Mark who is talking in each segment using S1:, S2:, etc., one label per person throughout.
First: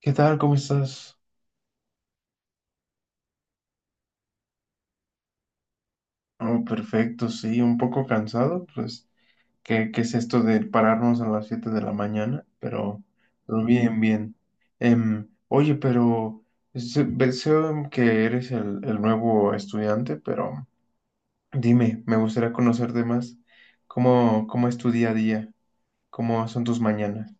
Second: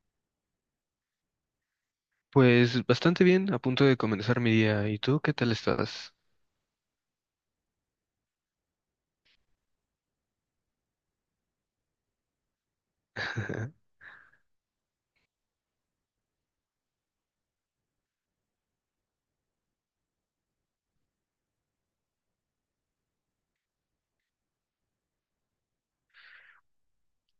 S1: ¿Qué tal? ¿Cómo estás?
S2: Pues bastante bien, a punto de comenzar mi día. ¿Y tú qué tal estás?
S1: Oh, perfecto, sí, un poco cansado, pues, ¿qué es esto de pararnos a las 7 de la mañana? Pero bien, bien. Oye, pero veo que eres el nuevo estudiante, pero dime, me gustaría conocerte más. ¿Cómo es tu día a día? ¿Cómo son tus mañanas?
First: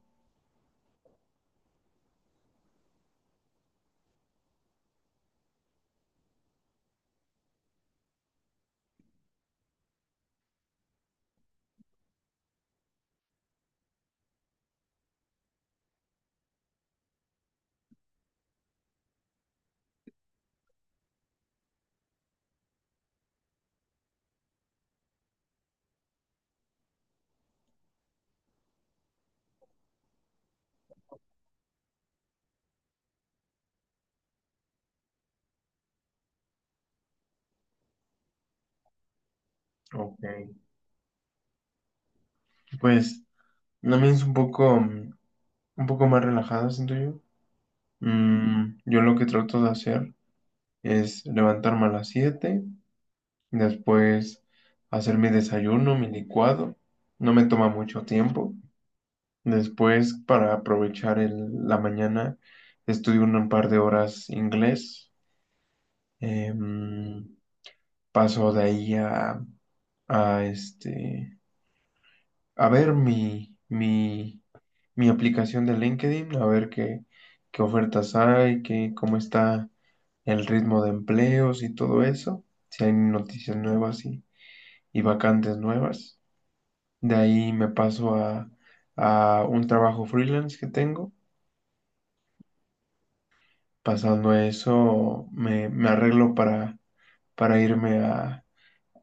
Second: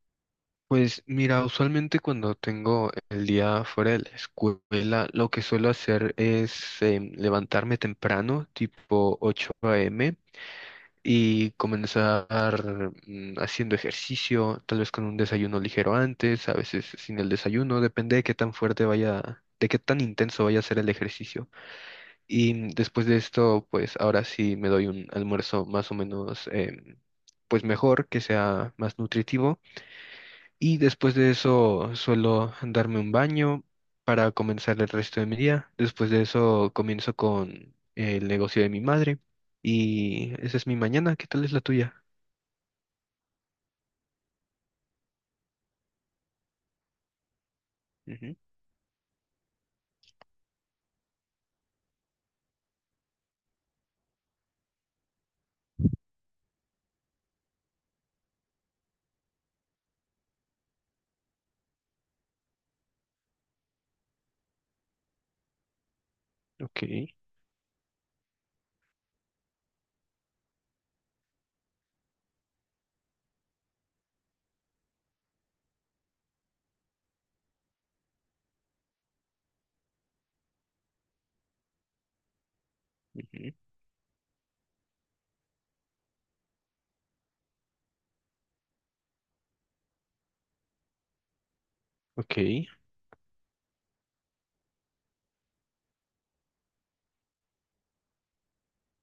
S2: Pues mira, usualmente cuando tengo el día fuera de la escuela, lo que suelo hacer es levantarme temprano, tipo 8 a.m., y comenzar haciendo ejercicio, tal vez con un desayuno ligero antes, a veces sin el desayuno, depende de qué tan fuerte vaya, de qué tan intenso vaya a ser el ejercicio. Y después de esto, pues ahora sí me doy un almuerzo más o menos, pues mejor, que sea más nutritivo. Y después de eso suelo darme un baño para comenzar el resto de mi día. Después de eso comienzo con el negocio de mi madre.
S1: Ok,
S2: Y esa es mi mañana. ¿Qué tal es la tuya?
S1: pues, la mía es un poco más relajada, siento yo.
S2: Ujú.
S1: Yo lo que trato de hacer es levantarme a las 7, después hacer mi desayuno, mi licuado, no me toma mucho tiempo. Después, para aprovechar la mañana, estudio un par de horas inglés.
S2: Ok.
S1: Em, Paso de ahí a, este, a ver mi aplicación de LinkedIn, a ver qué ofertas hay, cómo está el ritmo de empleos y todo eso, si hay
S2: Ujú.
S1: noticias nuevas y vacantes nuevas. De ahí me paso a un trabajo freelance que tengo.
S2: Ok.
S1: Pasando a eso, me arreglo para irme a,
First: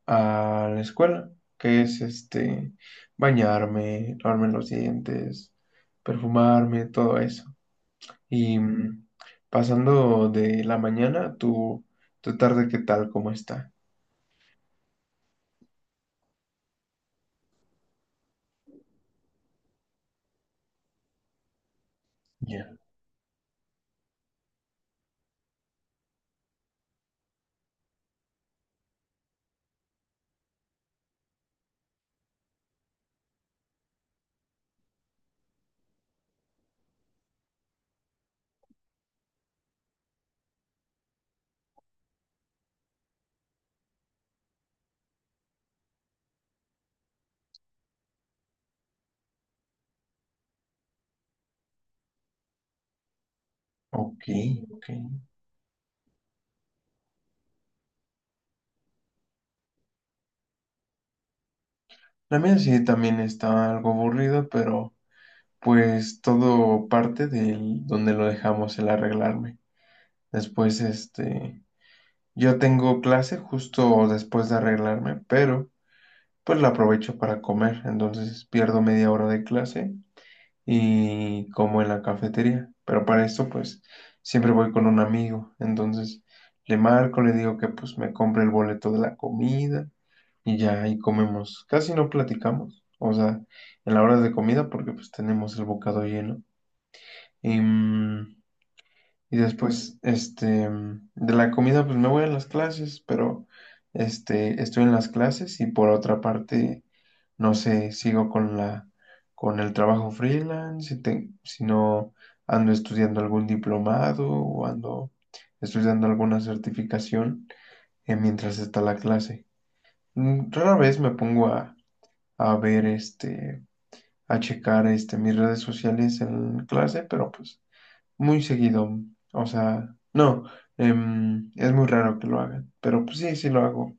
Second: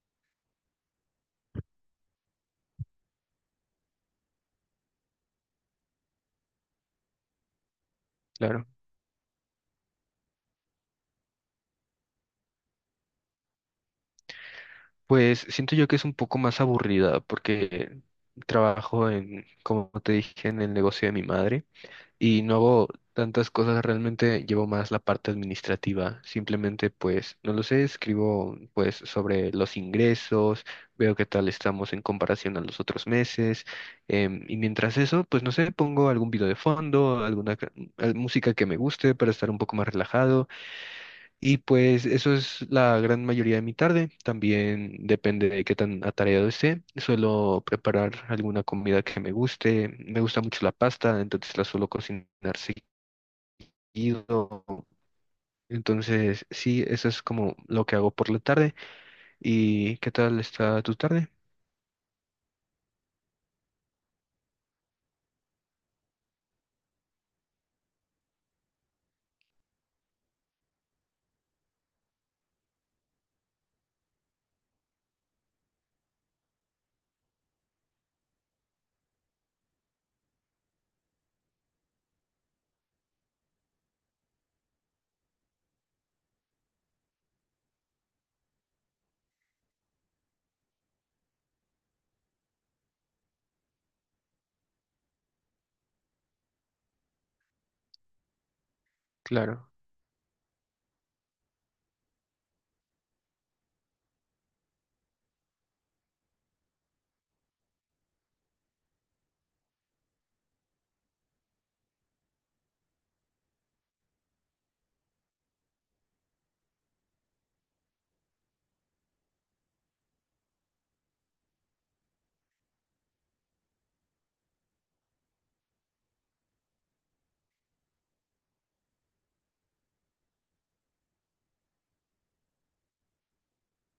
S1: a la escuela, que es este, bañarme, lavarme los dientes, perfumarme, todo eso. Y
S2: Claro.
S1: pasando de la mañana, tu tarde, ¿qué tal? ¿Cómo está?
S2: Pues siento yo que es un poco más aburrida porque trabajo en, como te dije, en el negocio de mi madre, y no
S1: Ya.
S2: hago tantas cosas, realmente llevo más la parte administrativa. Simplemente pues, no lo sé, escribo pues sobre los ingresos, veo qué tal estamos en comparación a los otros meses, y mientras eso, pues no sé, pongo algún video de fondo, alguna música que me guste para estar un poco más relajado, y pues eso es la gran mayoría de mi tarde. También depende de qué tan atareado esté. Suelo preparar alguna comida que me guste. Me gusta mucho la pasta, entonces la suelo cocinar
S1: Ok,
S2: seguido.
S1: ok.
S2: Entonces, sí, eso es como lo que hago por la tarde. ¿Y qué tal está tu tarde?
S1: La mía sí también está algo aburrida, pero pues todo parte de donde lo dejamos, el arreglarme. Después, este, yo tengo clase justo después de arreglarme, pero pues la aprovecho para comer. Entonces pierdo media hora de clase y como en la cafetería. Pero para esto, pues siempre voy con un amigo. Entonces le marco, le digo que pues me compre el boleto de la comida y ya ahí comemos. Casi no platicamos. O sea, en la hora de comida porque pues tenemos el bocado lleno. Em, y
S2: Claro,
S1: después, este, de la comida, pues me voy a las clases, pero este, estoy en las clases y por otra parte, no sé, sigo con con el trabajo freelance, si no ando estudiando algún diplomado o ando estudiando alguna certificación, mientras está la clase. Rara vez me pongo a ver este, a checar este, mis redes sociales en clase, pero pues muy seguido. O sea, no, es muy raro que lo hagan, pero pues sí, sí lo hago.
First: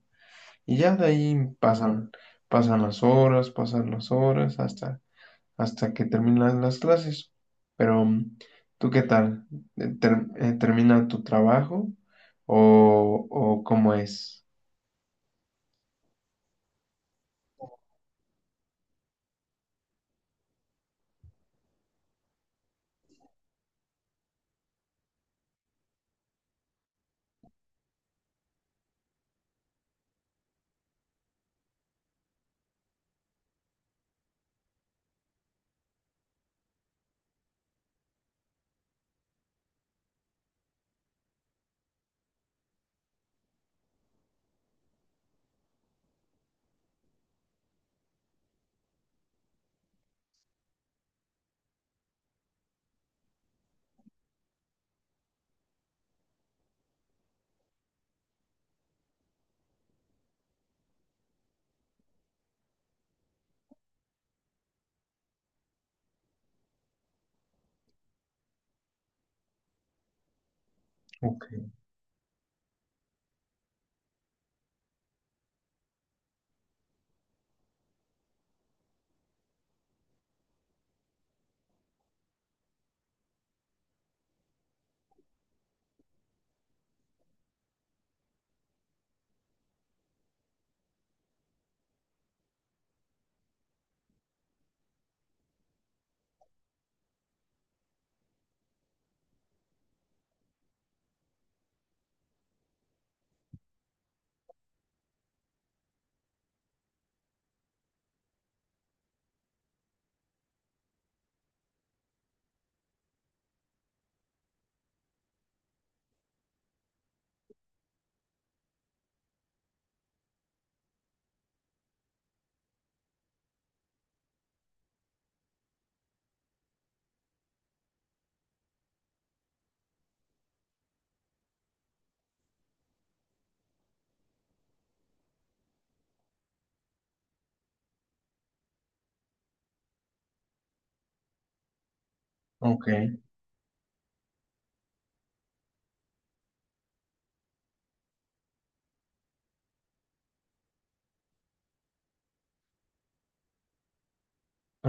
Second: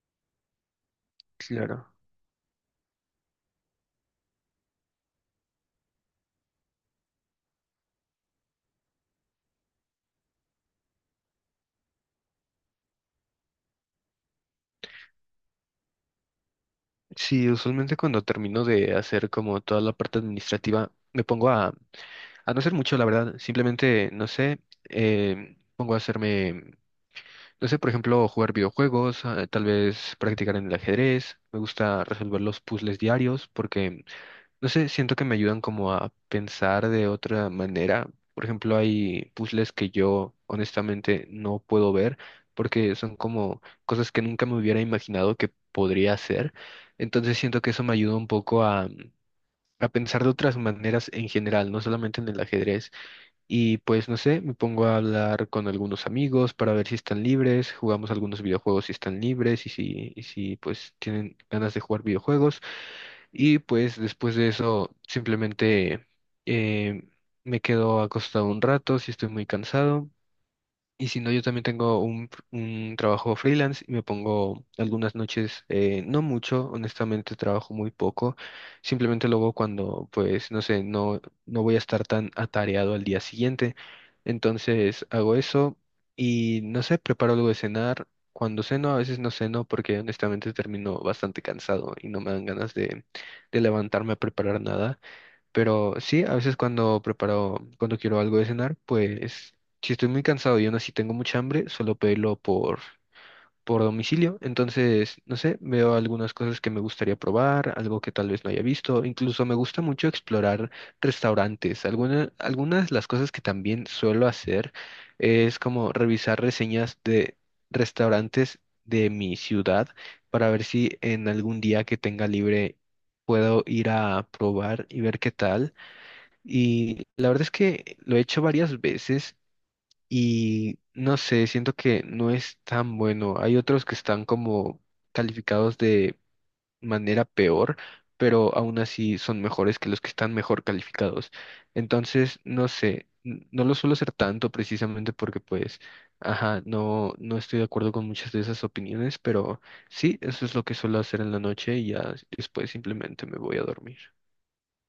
S1: Y ya de ahí
S2: claro.
S1: pasan las horas hasta que terminan las clases. Pero, ¿tú qué tal? ¿Termina tu trabajo o cómo es?
S2: Sí, usualmente cuando termino de hacer como toda la parte administrativa, me pongo a no hacer mucho, la verdad. Simplemente, no sé, pongo a hacerme. No sé, por ejemplo, jugar videojuegos, tal vez practicar en el ajedrez. Me gusta resolver los puzzles diarios porque, no sé, siento que me ayudan como a pensar de otra manera. Por ejemplo, hay puzzles que yo honestamente no puedo ver porque son como cosas que nunca me hubiera imaginado que podría hacer. Entonces siento que eso me ayuda un poco a pensar de otras maneras en general, no solamente en el ajedrez. Y pues no sé, me pongo a hablar con algunos amigos para ver si están libres, jugamos algunos videojuegos si están libres y si pues tienen ganas de jugar videojuegos. Y pues después de eso simplemente eh, me quedo acostado un rato si estoy muy cansado, y si no, yo
S1: Ok,
S2: también tengo un trabajo freelance y me pongo algunas noches, no mucho, honestamente trabajo muy poco, simplemente lo hago cuando, pues, no sé, no, no voy a estar tan atareado al día siguiente. Entonces hago eso y, no sé, preparo algo de cenar. Cuando ceno, a veces no ceno porque honestamente termino bastante cansado y no me dan ganas de levantarme a preparar nada. Pero sí, a veces cuando preparo, cuando quiero algo de cenar, pues si estoy muy cansado y aún así tengo mucha hambre, solo pedirlo por domicilio. Entonces, no sé, veo algunas cosas que me gustaría probar, algo que tal vez no haya visto. Incluso me gusta mucho explorar restaurantes. Algunas de las cosas que también suelo hacer es como revisar reseñas de restaurantes de mi ciudad para ver si en algún día que tenga libre puedo ir a probar y ver qué tal. Y la verdad es que lo he hecho varias veces y no sé, siento que no es tan bueno. Hay otros que están como calificados de manera peor, pero aún así son mejores que los que están mejor calificados. Entonces, no
S1: ok,
S2: sé, no lo suelo hacer tanto precisamente porque pues, ajá, no, no estoy de acuerdo con muchas de esas opiniones, pero sí, eso es lo que suelo hacer en la noche y ya después simplemente me voy a dormir.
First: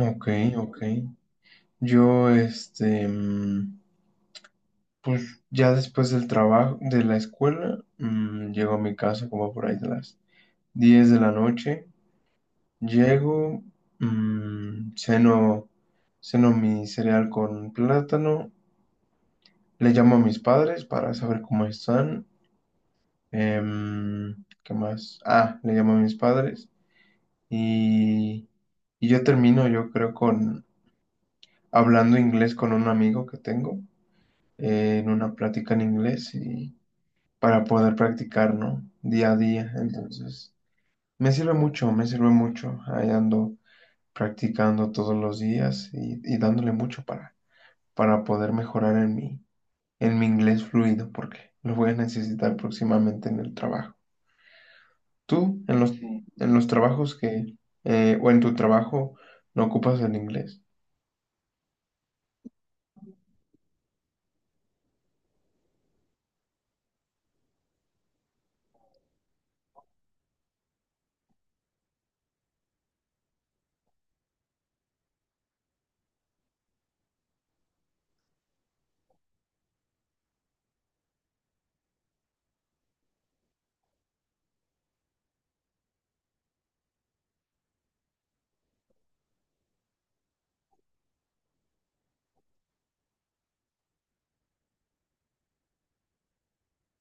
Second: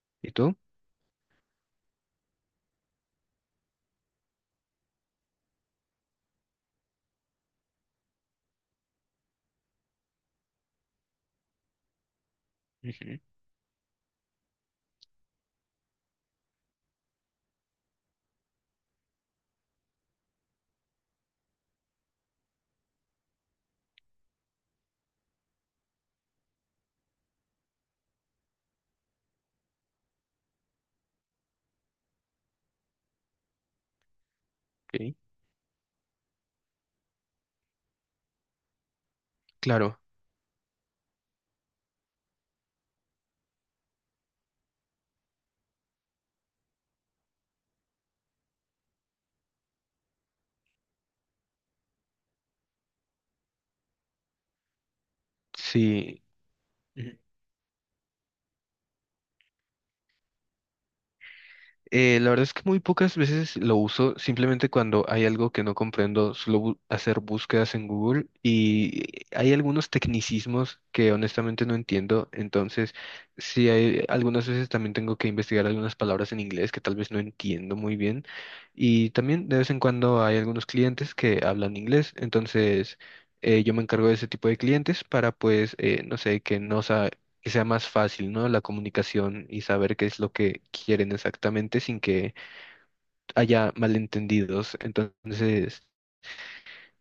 S1: ok,
S2: ¿Y tú?
S1: ok. Yo, este, pues ya después del trabajo, de la escuela, llego a mi casa como por ahí de las 10 de la noche,
S2: Ujú.
S1: llego, ceno, ceno mi cereal con plátano, le llamo a mis padres para saber cómo están, ¿qué más? Ah, le llamo a mis padres y, y yo termino, yo creo, con hablando inglés con un amigo que tengo, en
S2: Ok.
S1: una plática en inglés y para poder practicar, ¿no? Día a día,
S2: Claro.
S1: entonces me sirve mucho, ahí ando practicando todos los días y dándole mucho para, poder mejorar en mi, inglés fluido, porque lo voy a necesitar próximamente en el trabajo. ¿Tú en los,
S2: Sí.
S1: sí, en los trabajos
S2: Ujú.
S1: que, o en tu trabajo, no ocupas el inglés?
S2: La verdad es que muy pocas veces lo uso, simplemente cuando hay algo que no comprendo, suelo hacer búsquedas en Google y hay algunos tecnicismos que honestamente no entiendo, entonces sí, hay algunas veces también tengo que investigar algunas palabras en inglés que tal vez no entiendo muy bien, y también de vez en cuando hay algunos clientes que hablan inglés, entonces yo me encargo de ese tipo de clientes para pues, no sé, que no, que sea más fácil, ¿no? La comunicación y saber qué es lo que quieren exactamente sin que haya malentendidos. Entonces,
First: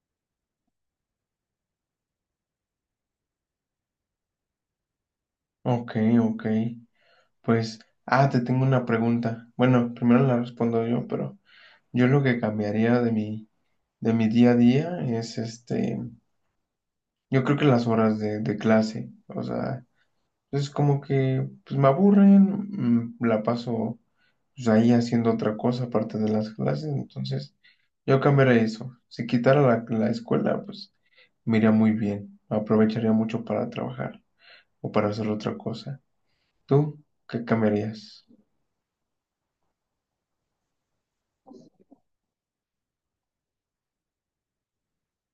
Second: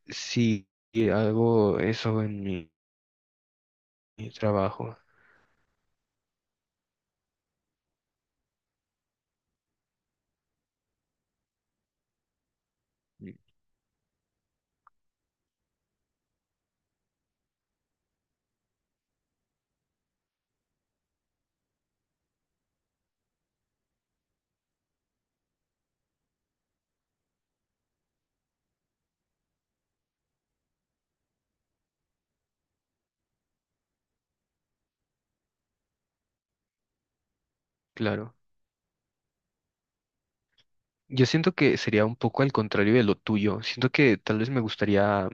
S2: sí, hago eso en mi trabajo,
S1: Ok, ok. Pues, ah, te tengo una pregunta. Bueno, primero la respondo yo, pero yo lo que cambiaría de
S2: y
S1: mi, de mi día a día es este, yo creo que las horas de clase, o sea. Entonces, como que pues, me aburren, la paso pues, ahí haciendo otra cosa aparte de las clases. Entonces, yo cambiaría eso. Si quitara la escuela, pues me iría muy bien. Aprovecharía mucho para trabajar o para hacer otra cosa. ¿Tú qué cambiarías?
S2: claro. Yo siento que sería un poco al contrario de lo tuyo. Siento que tal vez me gustaría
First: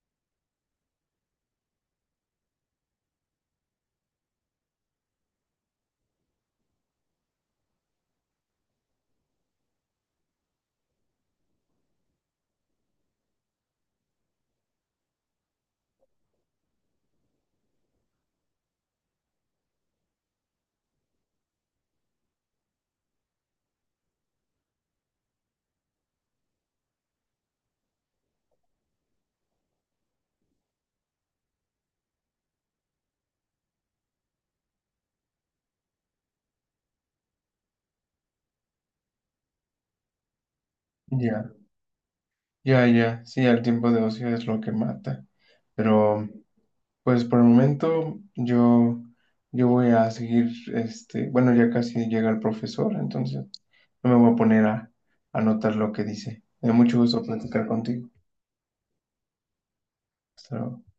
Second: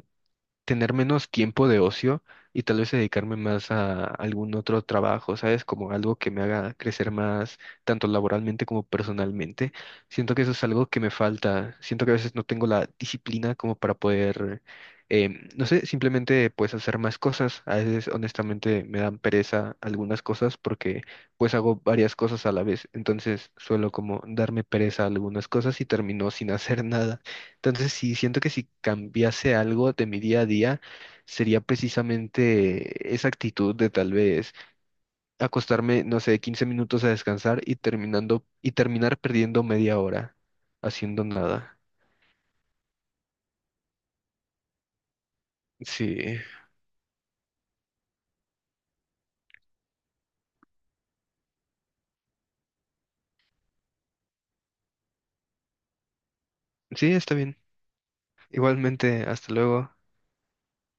S2: tener menos tiempo de ocio y tal vez dedicarme más a algún otro trabajo, ¿sabes? Como algo que me haga crecer más, tanto laboralmente como personalmente. Siento que eso es algo que me falta. Siento que a veces no tengo la disciplina como para poder, no sé, simplemente pues hacer más cosas. A veces honestamente me dan pereza algunas cosas porque pues hago varias cosas a la vez. Entonces suelo como darme pereza a algunas cosas y termino sin hacer nada. Entonces, sí, siento que si cambiase algo de mi día a día, sería precisamente esa actitud de tal vez acostarme, no sé, 15 minutos a descansar y terminando y terminar perdiendo media hora haciendo
S1: Ya,
S2: nada.
S1: ya, ya. Sí, el tiempo de ocio es lo que mata. Pero,
S2: Sí,
S1: pues por el momento, yo voy a seguir, este, bueno, ya casi llega el profesor, entonces. No me voy a poner a anotar lo que dice. Me da mucho
S2: sí,
S1: gusto
S2: está bien.
S1: platicar contigo.
S2: Igualmente, hasta luego.
S1: Hasta luego.